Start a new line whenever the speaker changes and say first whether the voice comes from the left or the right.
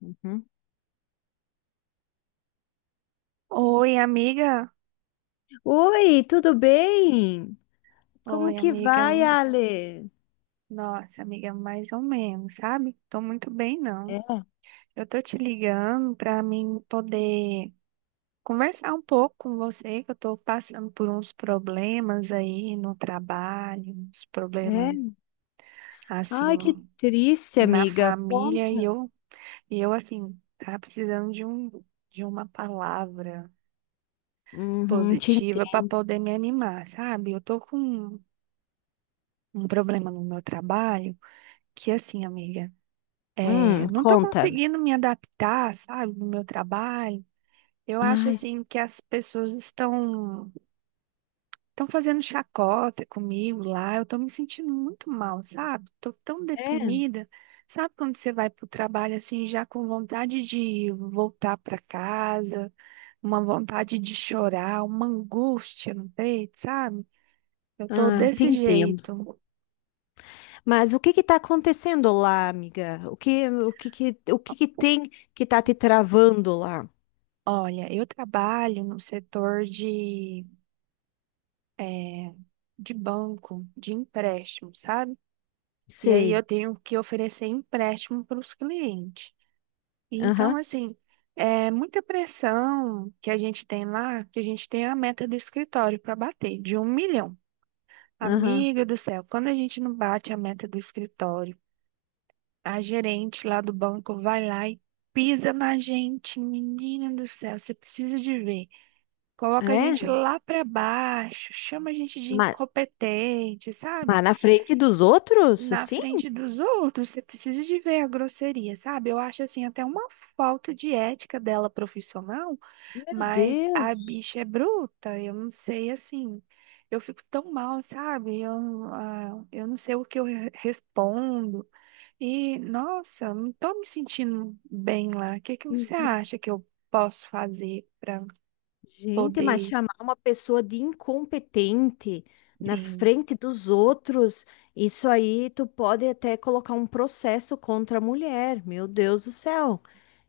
left: Uhum.
right: Oi, amiga.
left: Oi, tudo bem? Como
right: Oi,
left: que
right: amiga.
left: vai, Ale?
right: Nossa, amiga, mais ou menos, sabe? Tô muito bem, não.
left: É,
right: Eu tô te ligando pra mim poder conversar um pouco com você, que eu tô passando por uns problemas aí no trabalho, uns problemas
left: é. Ai, que
right: assim
left: triste,
right: na
left: amiga.
right: família e
left: Conta.
right: eu e eu assim, tá precisando de um de uma palavra
left: Uhum, te
right: positiva pra
left: entendo.
right: poder me animar, sabe? Eu tô com um problema no meu trabalho que assim, amiga, é, não estou
left: Conta.
right: conseguindo me adaptar, sabe, no meu trabalho. Eu acho
left: Ai,
right: assim que as pessoas estão fazendo chacota comigo lá. Eu estou me sentindo muito mal, sabe? Estou tão
left: é.
right: deprimida. Sabe quando você vai para o trabalho assim já com vontade de voltar para casa, uma vontade de chorar, uma angústia no peito, sabe? Eu estou
left: Ah, te
right: desse
left: entendo.
right: jeito.
left: Mas o que que tá acontecendo lá, amiga? O que que tem que tá te travando lá?
right: Olha, eu trabalho no setor é, de banco, de empréstimo, sabe? E aí
left: Sei.
right: eu tenho que oferecer empréstimo para os clientes. Então,
left: Aham,
right: assim, é muita pressão que a gente tem lá, que a gente tem a meta do escritório para bater, de um milhão.
left: aham.
right: Amiga do céu, quando a gente não bate a meta do escritório, a gerente lá do banco vai lá e pisa na gente, menina do céu, você precisa de ver. Coloca a gente
left: É?
right: lá para baixo, chama a gente de
left: Mas,
right: incompetente, sabe?
left: mas na frente dos outros,
right: Na
left: assim?
right: frente dos outros, você precisa de ver a grosseria, sabe? Eu acho assim até uma falta de ética dela profissional,
left: Meu
right: mas a
left: Deus.
right: bicha é bruta, eu não sei assim. Eu fico tão mal, sabe? Eu, eu não sei o que eu respondo. E, nossa, não tô me sentindo bem lá. O que que você acha que eu posso fazer para
left: Gente, mas
right: poder,
left: chamar uma pessoa de incompetente na
right: sim.
left: frente dos outros, isso aí tu pode até colocar um processo contra a mulher. Meu Deus do céu.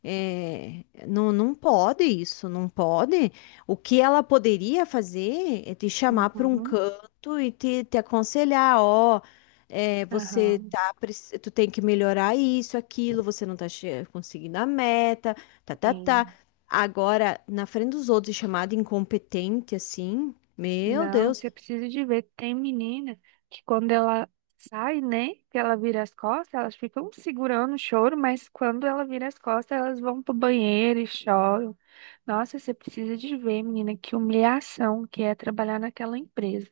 left: É, não pode isso, não pode. O que ela poderia fazer é te chamar para um
right: Uhum.
left: canto e te aconselhar, ó, é, você
right: Aham,
left: tá, tu tem que melhorar isso, aquilo, você não tá conseguindo a meta, tá.
right: sim.
left: Agora, na frente dos outros, e chamada incompetente assim, meu
right: Não,
left: Deus,
right: você precisa de ver. Tem menina que quando ela sai, né? Que ela vira as costas, elas ficam segurando o choro, mas quando ela vira as costas, elas vão pro banheiro e choram. Nossa, você precisa de ver, menina, que humilhação que é trabalhar naquela empresa.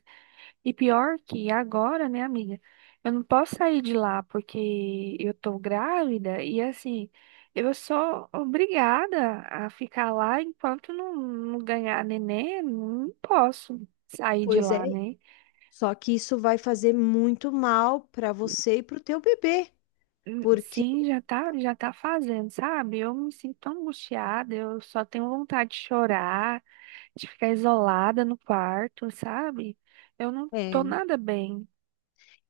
right: E pior que agora, né, amiga? Eu não posso sair de lá porque eu tô grávida e assim, eu sou obrigada a ficar lá enquanto não ganhar neném, não posso sair de
left: pois
right: lá,
left: é.
right: né?
left: Só que isso vai fazer muito mal para você e para o teu bebê, porque
right: Sim, já tá fazendo, sabe? Eu me sinto tão angustiada, eu só tenho vontade de chorar, de ficar isolada no quarto, sabe? Eu não tô
left: é,
right: nada bem.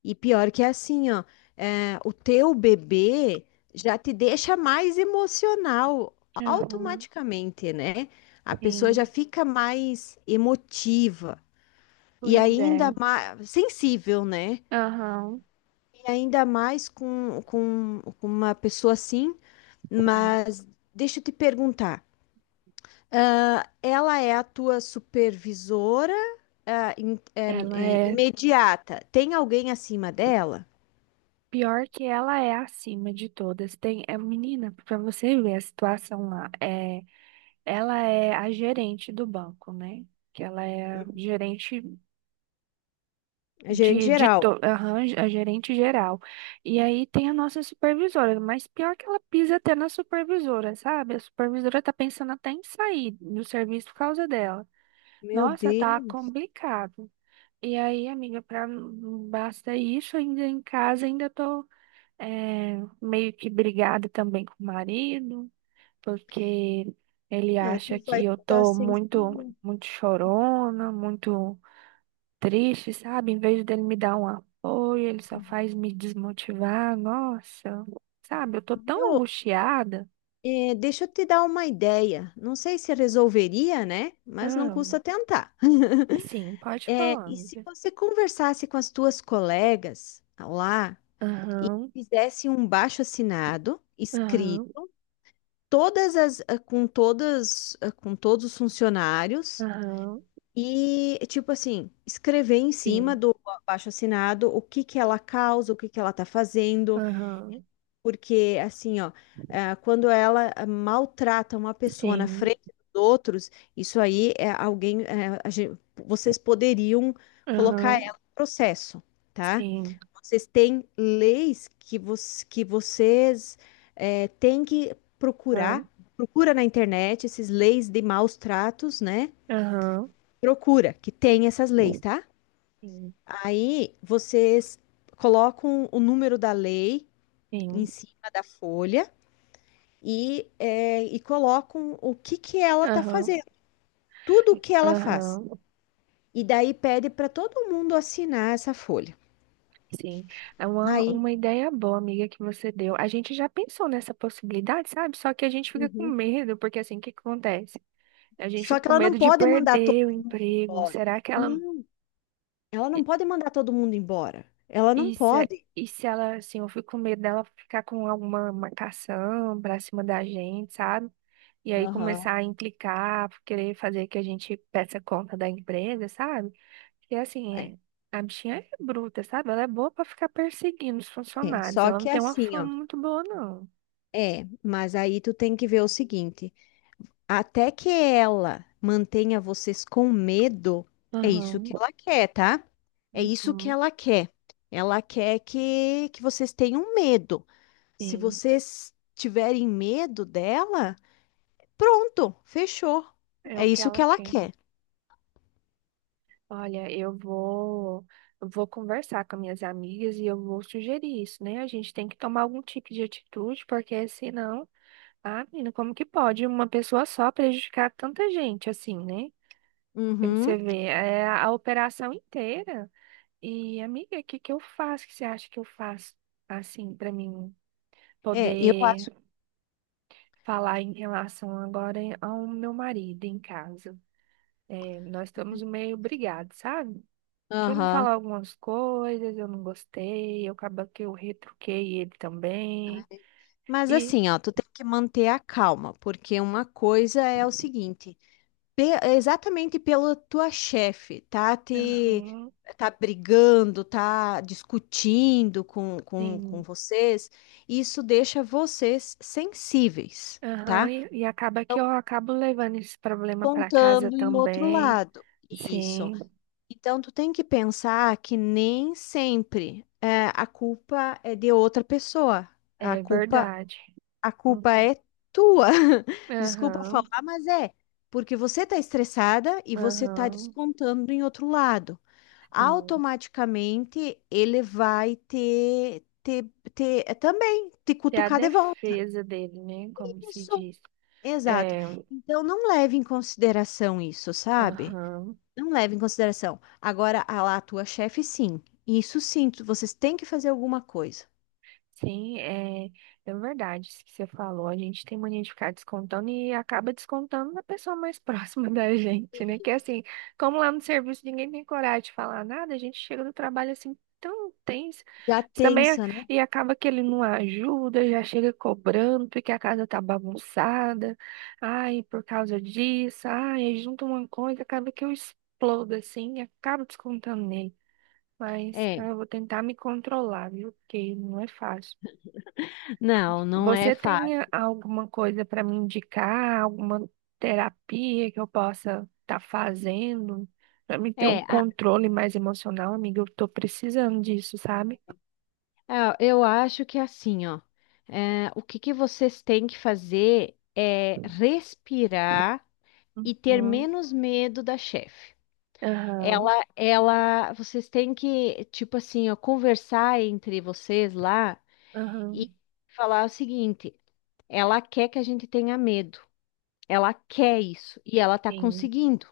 left: e pior que é assim, ó, é, o teu bebê já te deixa mais emocional
right: Aham,
left: automaticamente, né? A pessoa já
right: sim,
left: fica mais emotiva e
right: pois
left: ainda
right: é.
left: mais sensível, né?
right: Aham.
left: E ainda mais com uma pessoa assim. Mas deixa eu te perguntar, ah, ela é a tua supervisora, ah,
right: Ela
left: é
right: é
left: imediata? Tem alguém acima dela?
right: Pior que ela é acima de todas. Tem, é menina, para você ver a situação lá, é, ela é a gerente do banco, né? Que ela é a gerente
left: É gerente
right: de,
left: geral.
right: aham, a gerente geral. E aí tem a nossa supervisora, mas pior que ela pisa até na supervisora, sabe? A supervisora tá pensando até em sair do serviço por causa dela.
left: Meu
right: Nossa, tá
left: Deus,
right: complicado. E aí, amiga, pra, basta isso, ainda em casa, ainda tô é, meio que brigada também com o marido, porque ele
left: é,
right: acha
left: tu vai
right: que eu
left: estar
right: tô muito,
left: sensível.
right: muito chorona, muito triste, sabe? Em vez dele me dar um apoio, ele só faz me desmotivar. Nossa, sabe? Eu tô tão
left: Viu?
right: angustiada.
left: É, deixa eu te dar uma ideia. Não sei se resolveria, né? Mas não
right: Ah,
left: custa tentar.
right: sim, pode
left: É,
right: falar,
left: e se
right: amiga.
left: você conversasse com as tuas colegas lá e
right: Aham,
left: fizesse um baixo assinado
right: aham,
left: escrito todas as com todas com todos os funcionários
right: aham,
left: e tipo assim, escrever em cima
right: sim,
left: do abaixo-assinado o que que ela causa, o que que ela tá fazendo,
right: aham,
left: porque, assim, ó, ah, quando ela maltrata uma pessoa na
right: sim,
left: frente dos outros, isso aí é alguém. É, vocês poderiam colocar
right: aham,
left: ela em processo, tá?
right: sim,
left: Vocês têm leis que, que vocês é, têm que
right: aham,
left: procurar. Procura na internet esses leis de maus tratos, né?
right: aham,
left: Procura, que tem essas leis, tá?
right: sim,
left: Aí vocês colocam o número da lei em
right: sim.
left: cima da folha e, é, e colocam o que, que ela está
right: Aham.
left: fazendo, tudo o que ela faz.
right: Aham,
left: E daí pede para todo mundo assinar essa folha.
right: sim. É
left: Aí,
right: uma ideia boa, amiga, que você deu. A gente já pensou nessa possibilidade, sabe? Só que a gente fica com
left: uhum,
right: medo, porque assim, o que que acontece? A gente
left: só
right: fica
left: que
right: com
left: ela não
right: medo de
left: pode mandar todo...
right: perder o emprego.
left: Olha.
right: Será que ela.
left: Não, ela
right: E,
left: não pode mandar todo mundo embora. Ela não
right: e se,
left: pode.
right: e se ela, assim, eu fico com medo dela ficar com alguma marcação pra cima da gente, sabe? E aí
left: Aham.
right: começar a implicar, querer fazer que a gente peça conta da empresa, sabe? E assim,
left: É,
right: é- a bichinha é bruta, sabe? Ela é boa pra ficar perseguindo os
left: é,
right: funcionários.
left: só
right: Ela não
left: que é
right: tem uma
left: assim,
right: fama
left: ó.
right: muito boa, não.
left: É, mas aí tu tem que ver o seguinte. Até que ela mantenha vocês com medo, é isso
right: Aham.
left: que ela quer, tá? É isso que
right: Uhum,
left: ela quer. Ela quer que vocês tenham medo. Se
right: sim,
left: vocês tiverem medo dela, pronto, fechou.
right: é
left: É
right: o que
left: isso que
right: ela
left: ela
right: quer.
left: quer.
right: Olha, eu vou conversar com minhas amigas e eu vou sugerir isso, né? A gente tem que tomar algum tipo de atitude, porque senão, ah, menina, como que pode uma pessoa só prejudicar tanta gente assim, né? Porque você
left: Uhum.
right: vê, é a operação inteira. E, amiga, o que que eu faço? O que você acha que eu faço, assim, para mim
left: É, eu
right: poder
left: acho.
right: falar em relação agora ao meu marido em casa? É, nós estamos meio brigados, sabe? Que ele me
left: Aham.
right: falou algumas coisas, eu não gostei, eu acaba que eu retruquei ele também.
left: Mas
right: E,
left: assim, ó, tu tem que manter a calma, porque uma coisa é o seguinte. Exatamente pela tua chefe, tá te...
right: aham,
left: tá brigando, tá discutindo com
right: sim,
left: vocês, isso deixa vocês sensíveis,
right: aham,
left: tá?
right: e acaba que
left: Então,
right: eu acabo levando esse problema para casa
left: contando em outro
right: também.
left: lado. Isso.
right: Sim,
left: Então, tu tem que pensar que nem sempre é, a culpa é de outra pessoa. A
right: é
left: culpa
right: verdade.
left: a culpa
right: Uhum.
left: é tua. Desculpa
right: Aham.
left: falar, mas é porque você está estressada e você está
right: Aham,
left: descontando em outro lado.
right: sim.
left: Automaticamente ele vai também te
right: Tem a
left: cutucar de volta.
right: defesa dele, né? Como se
left: Isso,
right: diz.
left: exato.
right: É,
left: Então não leve em consideração isso, sabe?
right: aham.
left: Não leve em consideração. Agora, a lá, a tua chefe, sim. Isso sim, vocês têm que fazer alguma coisa.
right: Sim, é, é verdade isso que você falou. A gente tem mania de ficar descontando e acaba descontando na pessoa mais próxima da gente, né? Que assim, como lá no serviço ninguém tem coragem de falar nada, a gente chega do trabalho assim tão tenso.
left: Já
right: Mas também
left: tensa, né?
right: e acaba que ele não ajuda, já chega cobrando porque a casa tá bagunçada. Ai, por causa disso, ai, aí junta uma coisa, acaba que eu explodo assim e acabo descontando nele. Mas
left: É.
right: eu vou tentar me controlar, viu? Porque não é fácil.
left: Não, não é
right: Você
left: fácil.
right: tem alguma coisa para me indicar, alguma terapia que eu possa estar fazendo para me ter um
left: É, a,
right: controle mais emocional, amiga? Eu tô precisando disso, sabe?
left: Ah, eu acho que é assim, ó. É, o que que vocês têm que fazer é respirar e ter
right: Uhum,
left: menos medo da chefe.
right: aham,
left: Vocês têm que, tipo assim, ó, conversar entre vocês lá
right: aham,
left: e falar o seguinte: ela quer que a gente tenha medo, ela quer isso e ela tá
right: sim,
left: conseguindo.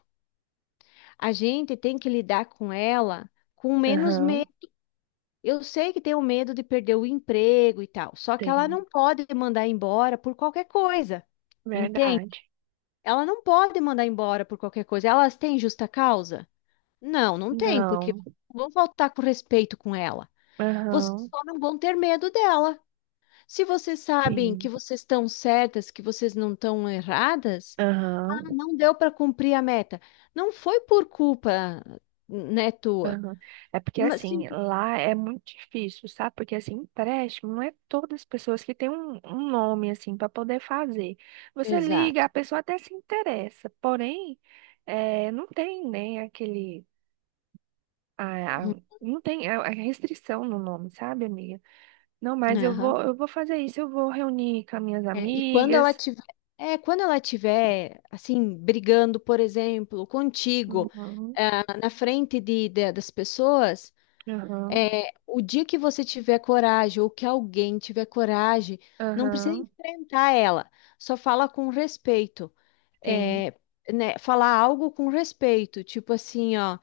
left: A gente tem que lidar com ela com menos
right: aham,
left: medo. Eu sei que tem o medo de perder o emprego e tal, só que ela não
right: tem,
left: pode mandar embora por qualquer coisa, entende?
right: verdade.
left: Ela não pode mandar embora por qualquer coisa. Elas têm justa causa? Não, não tem, porque
right: Não,
left: não vão faltar com respeito com ela. Vocês
right: aham,
left: só não vão ter medo dela. Se vocês sabem que
right: sim,
left: vocês estão certas, que vocês não estão erradas, ah,
right: aham.
left: não deu para cumprir a meta. Não foi por culpa, né, tua.
right: Aham. É porque
left: Mas
right: assim,
left: sim,
right: lá é muito difícil, sabe? Porque assim, empréstimo não é todas as pessoas que têm um nome assim para poder fazer. Você liga,
left: exato.
right: a pessoa até se interessa, porém, não tem nem aquele a, a- não tem a restrição no nome, sabe, amiga? Não, mas
left: Uhum.
right: eu vou fazer isso, eu vou reunir com as minhas
left: É, e quando ela
right: amigas.
left: tiver, é, quando ela tiver assim brigando, por exemplo, contigo,
right: Uhum.
left: ah, na frente das pessoas,
right: Aham.
left: é, o dia que você tiver coragem ou que alguém tiver coragem, não precisa
right: Aham.
left: enfrentar ela, só fala com respeito,
right: Sim.
left: é, né, falar algo com respeito, tipo assim, ó,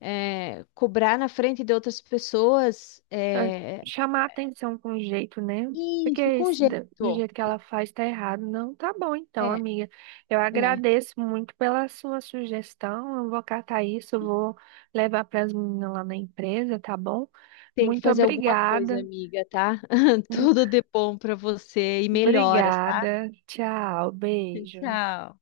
left: é, cobrar na frente de outras pessoas,
right: Ah,
left: é,
right: chamar a atenção com jeito, né? Porque
left: isso, com
right: esse
left: jeito.
right: do jeito que ela faz tá errado. Não, tá bom então,
left: É,
right: amiga. Eu
left: é.
right: agradeço muito pela sua sugestão. Eu vou catar isso, eu vou levar para as meninas lá na empresa, tá bom?
left: Tem que
right: Muito
left: fazer alguma coisa,
right: obrigada.
left: amiga, tá? Tudo de bom pra você e melhoras, tá?
right: Obrigada. Tchau, beijo.
left: Tchau.